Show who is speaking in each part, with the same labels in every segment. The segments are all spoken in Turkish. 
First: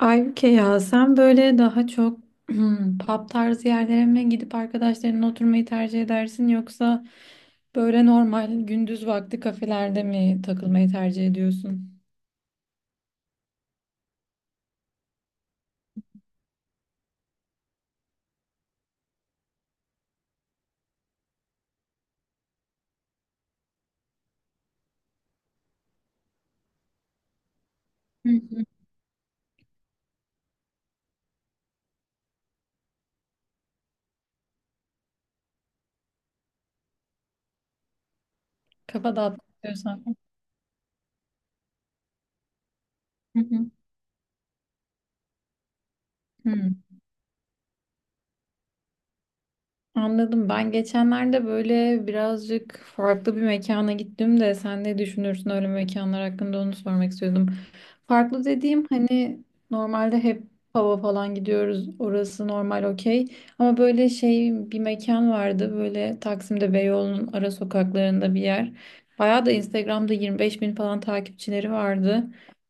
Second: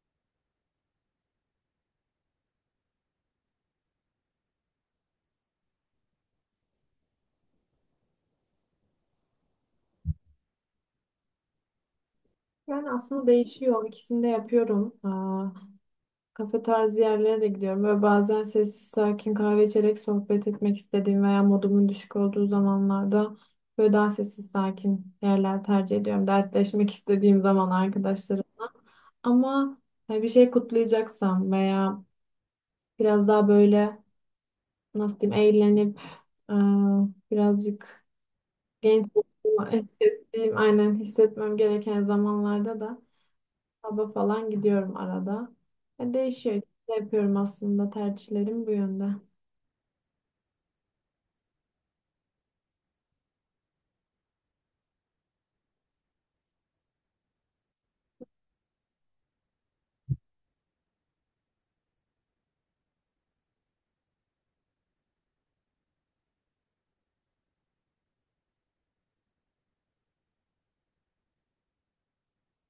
Speaker 1: Aybüke ya sen böyle daha çok pub tarzı yerlere mi gidip arkadaşlarınla oturmayı tercih edersin yoksa böyle normal gündüz vakti kafelerde mi takılmayı tercih ediyorsun?
Speaker 2: Yani aslında değişiyor. İkisini de yapıyorum. Kafe tarzı yerlere de gidiyorum. Böyle bazen sessiz sakin kahve içerek sohbet etmek istediğim veya modumun düşük olduğu zamanlarda böyle daha sessiz sakin yerler tercih ediyorum. Dertleşmek istediğim zaman
Speaker 1: Hı hı.
Speaker 2: arkadaşlarımla. Ama hani bir şey kutlayacaksam veya biraz daha böyle nasıl diyeyim eğlenip aa, birazcık genç
Speaker 1: Kafa dağıtmak
Speaker 2: olduğumu
Speaker 1: istiyorsan.
Speaker 2: hissettiğim aynen hissetmem gereken zamanlarda da
Speaker 1: Hı hı.
Speaker 2: Pub'a falan gidiyorum arada. Değişiyor.
Speaker 1: Hı.
Speaker 2: Ne yapıyorum aslında tercihlerim bu yönde.
Speaker 1: Anladım. Ben geçenlerde böyle birazcık farklı bir mekana gittim de sen ne düşünürsün öyle mekanlar hakkında onu sormak istiyordum. Farklı dediğim hani normalde hep pub'a falan gidiyoruz. Orası normal okey. Ama böyle şey bir mekan vardı böyle Taksim'de Beyoğlu'nun ara sokaklarında bir yer. Bayağı da Instagram'da 25 bin falan takipçileri vardı.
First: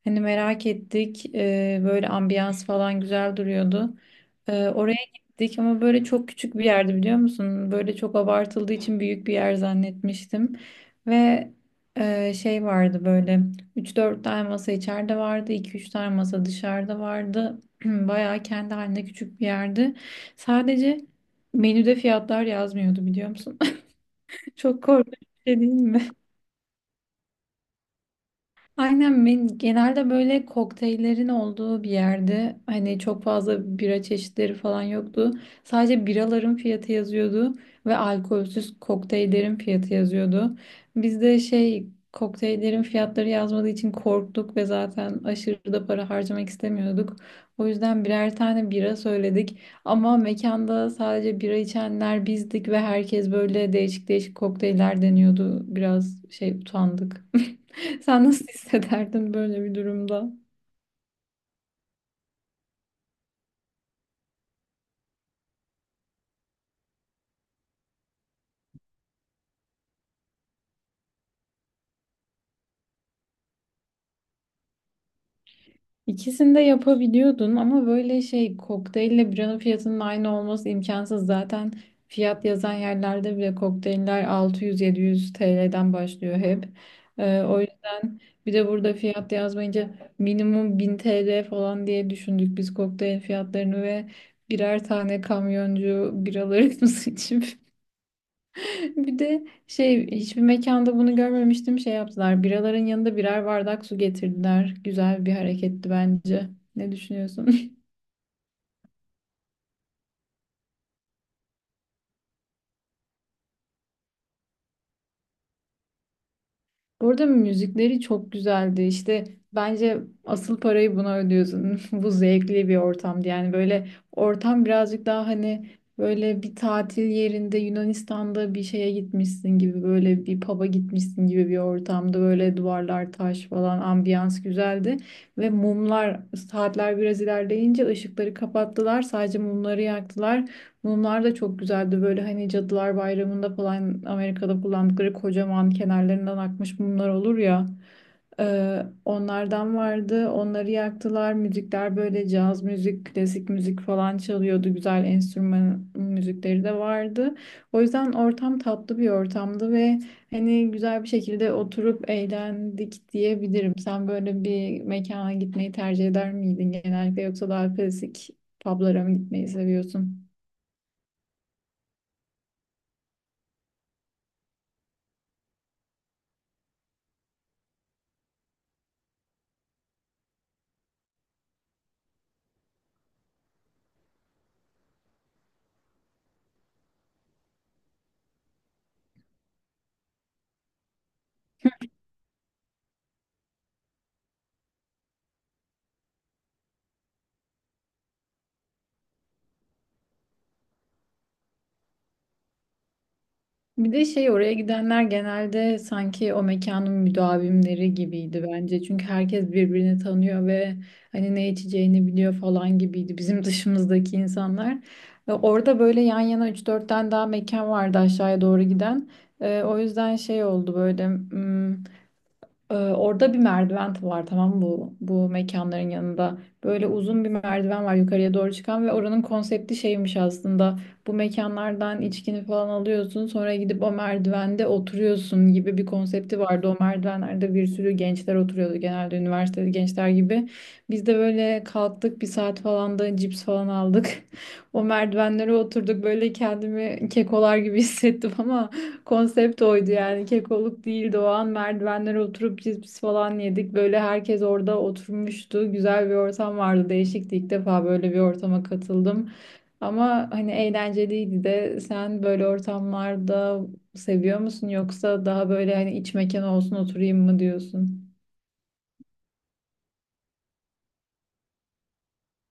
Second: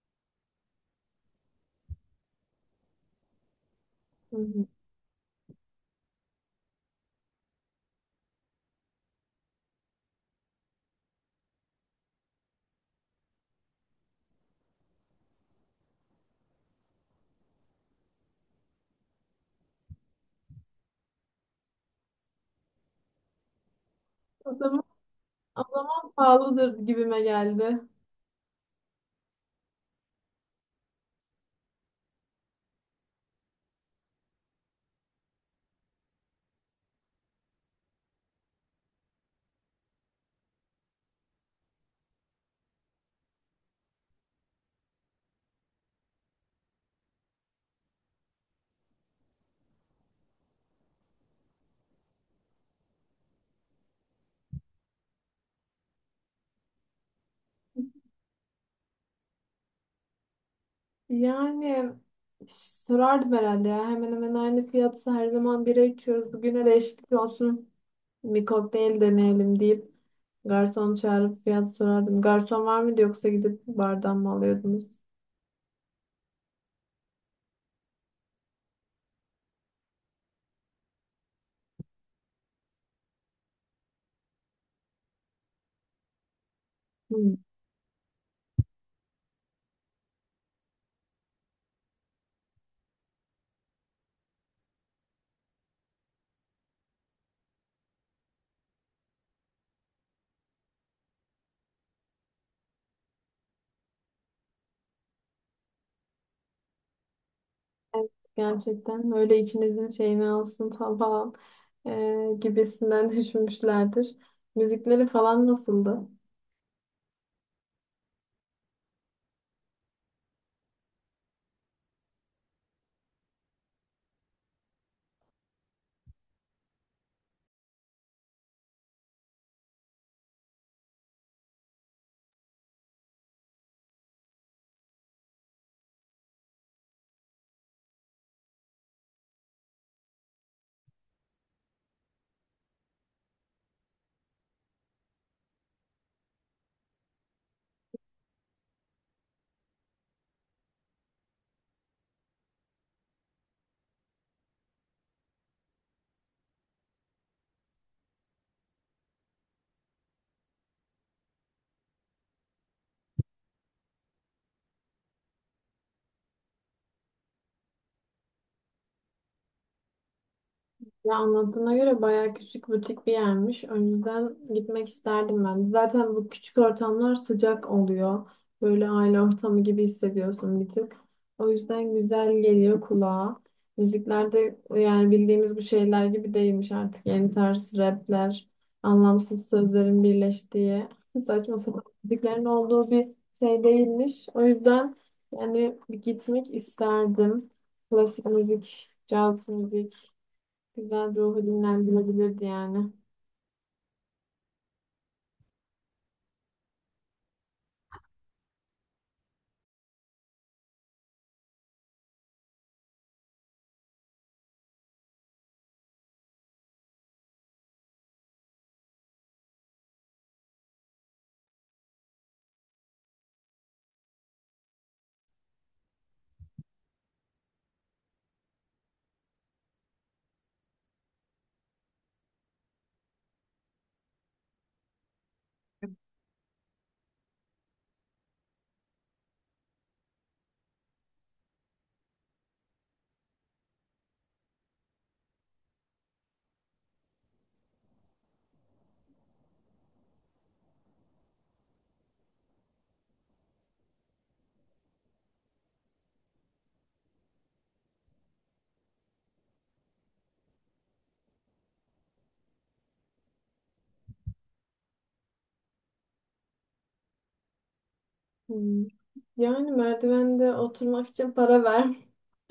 Speaker 1: Hani merak ettik. Böyle ambiyans falan güzel duruyordu.
Speaker 2: Hı hı.
Speaker 1: Oraya Dik ama böyle çok küçük bir yerdi, biliyor musun? Böyle çok abartıldığı için büyük bir yer zannetmiştim. Ve şey vardı böyle, üç dört tane masa içeride vardı, iki üç tane masa dışarıda vardı. Bayağı kendi halinde küçük bir yerdi. Sadece menüde fiyatlar yazmıyordu, biliyor musun?
Speaker 2: O zaman,
Speaker 1: Çok korkunç bir şey
Speaker 2: o
Speaker 1: değil mi?
Speaker 2: zaman pahalıdır gibime geldi.
Speaker 1: Aynen, ben genelde böyle kokteyllerin olduğu bir yerde hani çok fazla bira çeşitleri falan yoktu. Sadece biraların fiyatı yazıyordu ve alkolsüz kokteyllerin fiyatı yazıyordu. Biz de şey, kokteyllerin fiyatları yazmadığı için korktuk ve zaten aşırı da para harcamak istemiyorduk. O yüzden birer tane bira söyledik ama mekanda sadece bira içenler bizdik ve herkes böyle değişik değişik kokteyller deniyordu. Biraz şey utandık. Sen nasıl hissederdin böyle bir durumda?
Speaker 2: Yani sorardım herhalde ya. Hemen hemen aynı fiyatsa her zaman bira içiyoruz. Bugüne değişiklik olsun. Bir kokteyl deneyelim deyip garson çağırıp fiyat sorardım. Garson var mıydı yoksa gidip bardan mı alıyordunuz?
Speaker 1: İkisini de yapabiliyordun ama böyle şey, kokteylle biranın fiyatının aynı olması imkansız. Zaten fiyat yazan yerlerde bile kokteyller 600-700 TL'den başlıyor hep.
Speaker 2: Hı.
Speaker 1: O yüzden, bir de burada fiyat yazmayınca minimum 1000 TL falan diye düşündük biz kokteyl fiyatlarını ve birer tane kamyoncu biralarımız için. Bir de şey, hiçbir mekanda bunu görmemiştim, şey yaptılar. Biraların yanında birer bardak su getirdiler. Güzel bir hareketti bence. Ne düşünüyorsun?
Speaker 2: Evet, gerçekten öyle içinizin şeyini alsın falan gibisinden düşünmüşlerdir. Müzikleri falan nasıldı?
Speaker 1: Burada müzikleri çok güzeldi. İşte, bence asıl parayı buna ödüyorsun. Bu zevkli bir ortamdı. Yani böyle ortam birazcık daha hani, böyle bir tatil yerinde Yunanistan'da bir şeye gitmişsin gibi, böyle bir pub'a gitmişsin gibi bir ortamda, böyle duvarlar taş falan, ambiyans güzeldi. Ve mumlar, saatler biraz ilerleyince ışıkları kapattılar, sadece mumları yaktılar. Mumlar da çok güzeldi. Böyle hani Cadılar Bayramı'nda falan Amerika'da kullandıkları kocaman, kenarlarından akmış mumlar olur ya. Onlardan vardı. Onları yaktılar. Müzikler böyle caz müzik, klasik müzik falan çalıyordu. Güzel enstrüman müzikleri de vardı. O yüzden ortam tatlı bir ortamdı ve hani güzel bir şekilde oturup eğlendik diyebilirim. Sen böyle bir mekana gitmeyi tercih eder miydin genellikle, yoksa daha klasik publara mı gitmeyi seviyorsun?
Speaker 2: Ya anlattığına göre bayağı küçük butik bir yermiş. Önceden gitmek isterdim ben. Zaten bu küçük ortamlar sıcak oluyor. Böyle aile ortamı gibi hissediyorsun bir tık. O yüzden güzel geliyor kulağa. Müziklerde yani bildiğimiz bu şeyler gibi değilmiş artık. Yeni tarz rapler, anlamsız sözlerin birleştiği, saçma sapan müziklerin olduğu bir şey değilmiş. O yüzden yani bir gitmek isterdim. Klasik müzik, caz müzik. Güzel ruhu dinlendirilebilirdi yani.
Speaker 1: Bir de şey, oraya gidenler genelde sanki o mekanın müdavimleri gibiydi bence. Çünkü herkes birbirini tanıyor ve hani ne içeceğini biliyor falan gibiydi bizim dışımızdaki insanlar. Ve orada böyle yan yana üç 4 tane daha mekan vardı aşağıya doğru giden. O yüzden şey oldu böyle. Orada bir merdiven var, tamam mı? Bu mekanların yanında. Böyle uzun bir merdiven var yukarıya doğru çıkan ve oranın konsepti şeymiş aslında. Bu mekanlardan içkini falan alıyorsun, sonra gidip o merdivende oturuyorsun gibi bir konsepti vardı. O merdivenlerde bir sürü gençler oturuyordu, genelde üniversiteli gençler gibi. Biz de böyle kalktık, bir saat falan da cips falan aldık. O merdivenlere oturduk, böyle kendimi kekolar gibi hissettim. Konsept oydu yani, kekoluk değildi o an. Merdivenlere oturup cips falan yedik, böyle herkes orada oturmuştu, güzel bir ortam vardı, değişikti, ilk defa böyle bir ortama katıldım ama hani eğlenceliydi de. Sen böyle ortamlarda seviyor musun, yoksa daha böyle hani iç mekan olsun oturayım mı diyorsun?
Speaker 2: Hmm. Yani merdivende oturmak için para ver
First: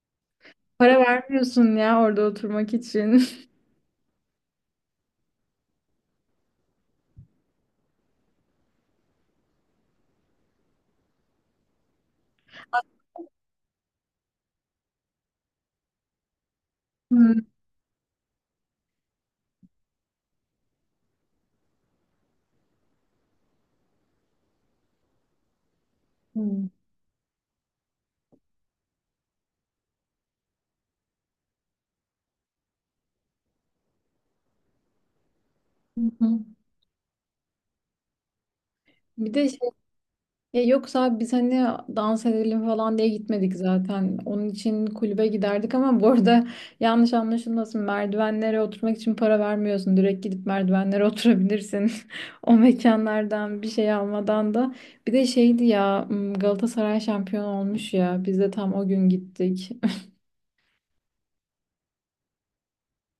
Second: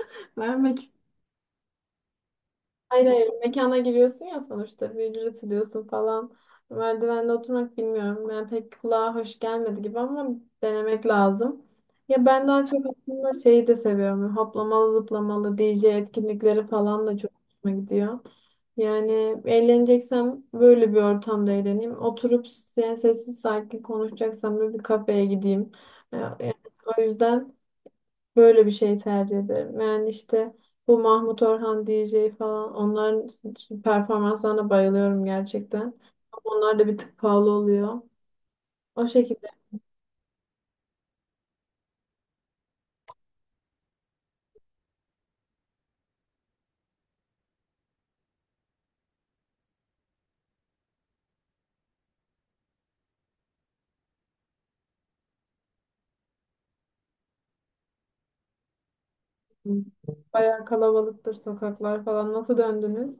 Speaker 2: vermek.
Speaker 1: Para vermiyorsun ya orada oturmak
Speaker 2: Hayır
Speaker 1: için.
Speaker 2: hayır, mekana giriyorsun ya sonuçta bir ücret ödüyorsun falan. Merdivende oturmak bilmiyorum. Yani pek kulağa hoş gelmedi gibi ama denemek lazım. Ya ben daha çok aslında şeyi de seviyorum. Hoplamalı zıplamalı DJ etkinlikleri falan da çok hoşuma gidiyor. Yani eğleneceksem böyle bir ortamda eğleneyim. Oturup yani sessiz sakin konuşacaksam böyle bir kafeye gideyim. Yani
Speaker 1: Hmm.
Speaker 2: o yüzden böyle bir şey tercih ederim. Yani işte bu Mahmut Orhan DJ falan onların performanslarına bayılıyorum gerçekten.
Speaker 1: Hı hı.
Speaker 2: Ama onlar da bir tık pahalı oluyor. O
Speaker 1: Bir
Speaker 2: şekilde
Speaker 1: de, ya yoksa abi, biz hani dans edelim falan diye gitmedik zaten. Onun için kulübe giderdik ama bu arada yanlış anlaşılmasın, merdivenlere oturmak için para vermiyorsun. Direkt gidip merdivenlere oturabilirsin. O mekanlardan bir şey almadan da. Bir de şeydi ya, Galatasaray şampiyon olmuş ya. Biz de tam o gün gittik.
Speaker 2: bayağı kalabalıktır sokaklar falan. Nasıl döndünüz?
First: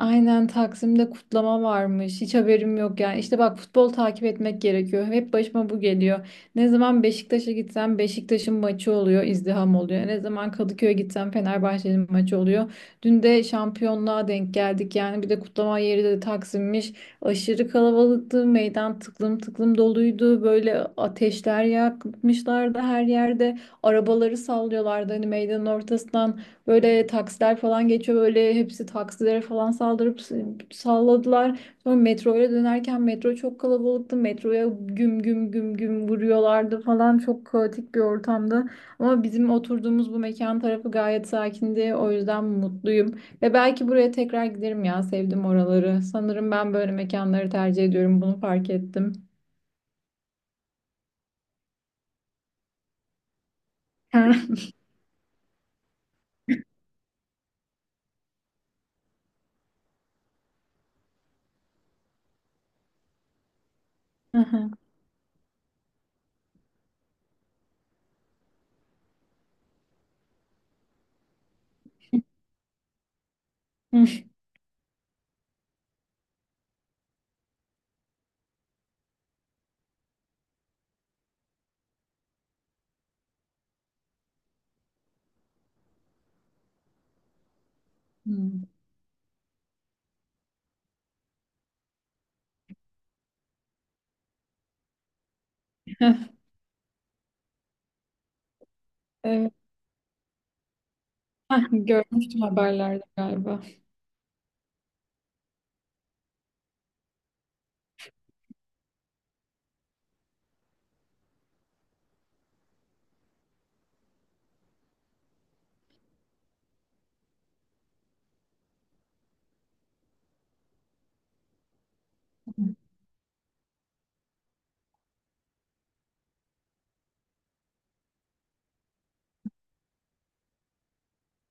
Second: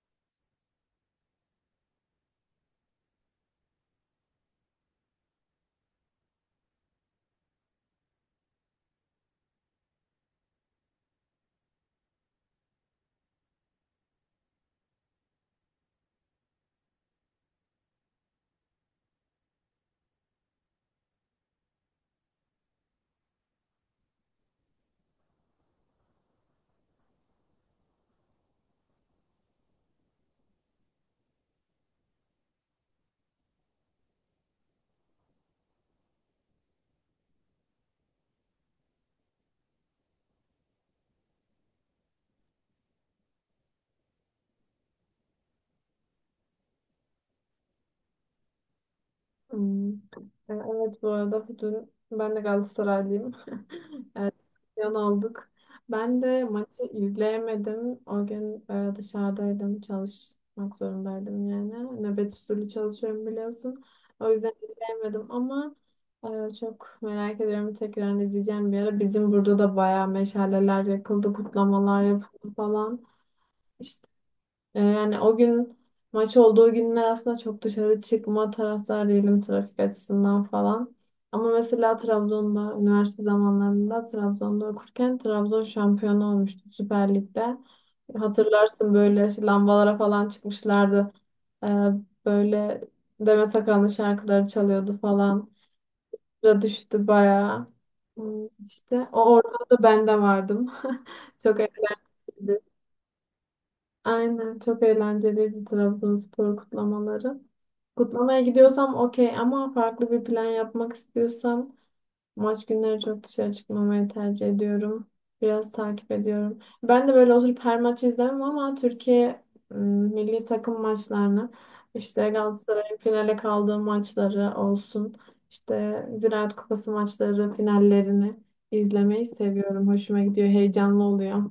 Speaker 1: Aynen, Taksim'de kutlama varmış. Hiç haberim yok yani. İşte bak, futbol takip etmek gerekiyor. Hep başıma bu geliyor. Ne zaman Beşiktaş'a gitsem Beşiktaş'ın maçı oluyor, izdiham oluyor. Ne zaman Kadıköy'e gitsem Fenerbahçe'nin maçı oluyor. Dün de şampiyonluğa denk geldik. Yani bir de kutlama yeri de Taksim'miş. Aşırı kalabalıktı. Meydan tıklım tıklım doluydu. Böyle ateşler yakmışlardı her yerde. Arabaları sallıyorlardı hani, meydanın ortasından. Böyle taksiler falan geçiyor, böyle hepsi taksilere falan saldırıp salladılar. Sonra metroya dönerken metro çok kalabalıktı. Metroya güm güm güm güm vuruyorlardı falan, çok kaotik bir ortamdı. Ama bizim oturduğumuz bu mekan tarafı gayet sakindi. O yüzden mutluyum. Ve belki buraya tekrar giderim, ya sevdim oraları. Sanırım ben böyle mekanları tercih ediyorum, bunu fark ettim.
Speaker 2: Hmm. Evet, bu arada dün ben de Galatasaraylıyım. Evet, yan aldık. Ben de maçı izleyemedim. O gün dışarıdaydım. Çalışmak zorundaydım yani. Nöbet usulü çalışıyorum biliyorsun. O yüzden izleyemedim ama çok merak ediyorum. Tekrar izleyeceğim bir ara. Bizim burada da bayağı meşaleler yakıldı, kutlamalar yapıldı falan. Yani o gün maç olduğu günler aslında çok dışarı çıkma taraftar değilim, trafik açısından falan. Ama mesela Trabzon'da üniversite zamanlarında, Trabzon'da okurken Trabzon şampiyonu olmuştu Süper Lig'de.
Speaker 1: Hmm.
Speaker 2: Hatırlarsın böyle işte lambalara falan çıkmışlardı. E, böyle Demet Akalın şarkıları çalıyordu falan. Sıra düştü bayağı. Hmm, İşte o
Speaker 1: Evet.
Speaker 2: ortamda ben de vardım. Çok
Speaker 1: Heh, görmüştüm
Speaker 2: eğlenceliydi.
Speaker 1: haberlerde galiba.
Speaker 2: Aynen çok eğlenceliydi Trabzonspor kutlamaları. Kutlamaya gidiyorsam okey ama farklı bir plan yapmak istiyorsam maç günleri çok dışarı çıkmamayı tercih ediyorum. Biraz takip ediyorum. Ben de böyle oturup her maçı izlemem ama Türkiye ım, milli takım maçlarını, işte Galatasaray'ın finale kaldığı maçları olsun, işte Ziraat Kupası maçları finallerini izlemeyi seviyorum. Hoşuma gidiyor, heyecanlı oluyor.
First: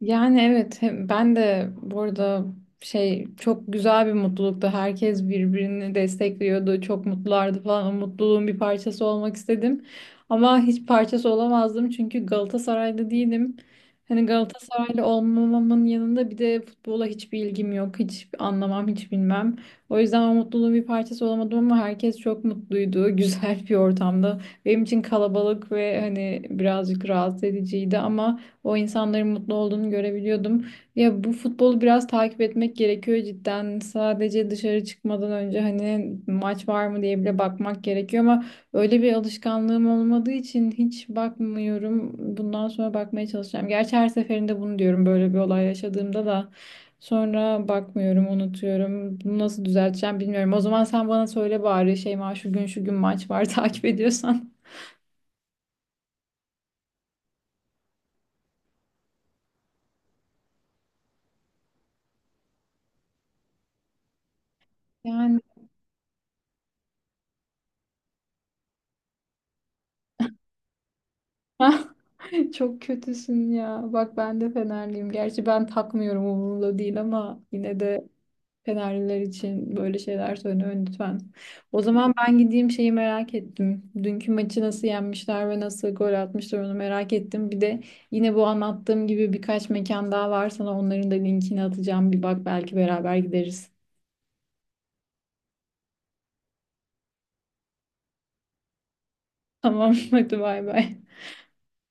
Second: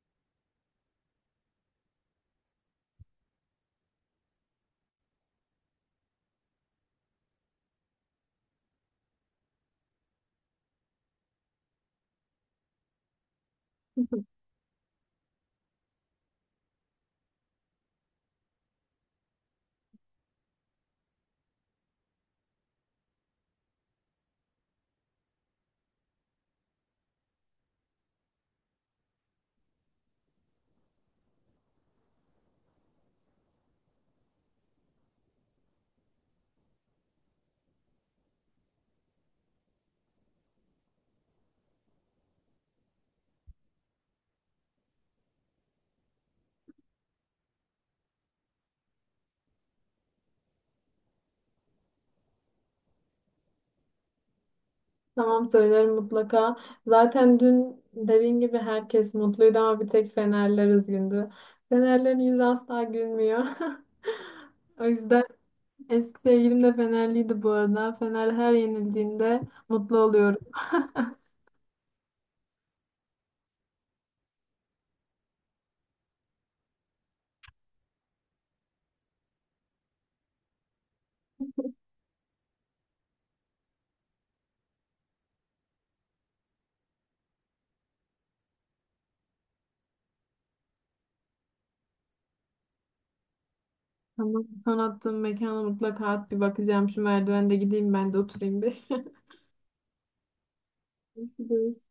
Speaker 1: Yani evet, ben de burada şey, çok güzel bir mutluluktu. Herkes birbirini destekliyordu. Çok mutlulardı falan. O mutluluğun bir parçası olmak istedim. Ama hiç parçası olamazdım çünkü Galatasaraylı değilim. Hani Galatasaraylı olmamamın yanında bir de futbola hiçbir ilgim yok. Hiç anlamam, hiç bilmem. O yüzden o mutluluğun bir parçası olamadım ama herkes çok mutluydu. Güzel bir ortamda. Benim için kalabalık ve hani birazcık rahatsız ediciydi ama o insanların mutlu olduğunu görebiliyordum. Ya bu futbolu biraz takip etmek gerekiyor cidden. Sadece dışarı çıkmadan önce hani maç var mı diye bile bakmak gerekiyor ama öyle bir alışkanlığım olmadığı için hiç bakmıyorum. Bundan sonra bakmaya çalışacağım. Gerçi her seferinde bunu diyorum böyle bir olay yaşadığımda da. Sonra bakmıyorum, unutuyorum. Bunu nasıl düzelteceğim bilmiyorum. O zaman sen bana söyle bari Şeyma, şu gün şu gün maç var takip ediyorsan.
Speaker 2: Tamam, söylerim mutlaka. Zaten dün dediğin gibi herkes mutluydu ama bir tek Fenerler üzgündü. Fenerlerin yüzü asla gülmüyor. O yüzden
Speaker 1: Yani.
Speaker 2: eski sevgilim de Fenerliydi bu arada. Fener her yenildiğinde mutlu oluyorum.
Speaker 1: Çok kötüsün ya. Bak, ben de Fenerliyim. Gerçi ben takmıyorum, umurumda değil ama yine de Fenerliler için böyle şeyler söyle lütfen. O zaman ben gideyim, şeyi merak ettim. Dünkü maçı nasıl yenmişler ve nasıl gol atmışlar, onu merak ettim. Bir de yine bu anlattığım gibi birkaç mekan daha var, sana onların da linkini atacağım. Bir bak, belki beraber gideriz.
Speaker 2: Ama son attığım mekana mutlaka at, bir bakacağım. Şu merdivende gideyim ben de oturayım bir.
Speaker 1: Tamam, hadi bay bay.
Speaker 2: Görüşürüz.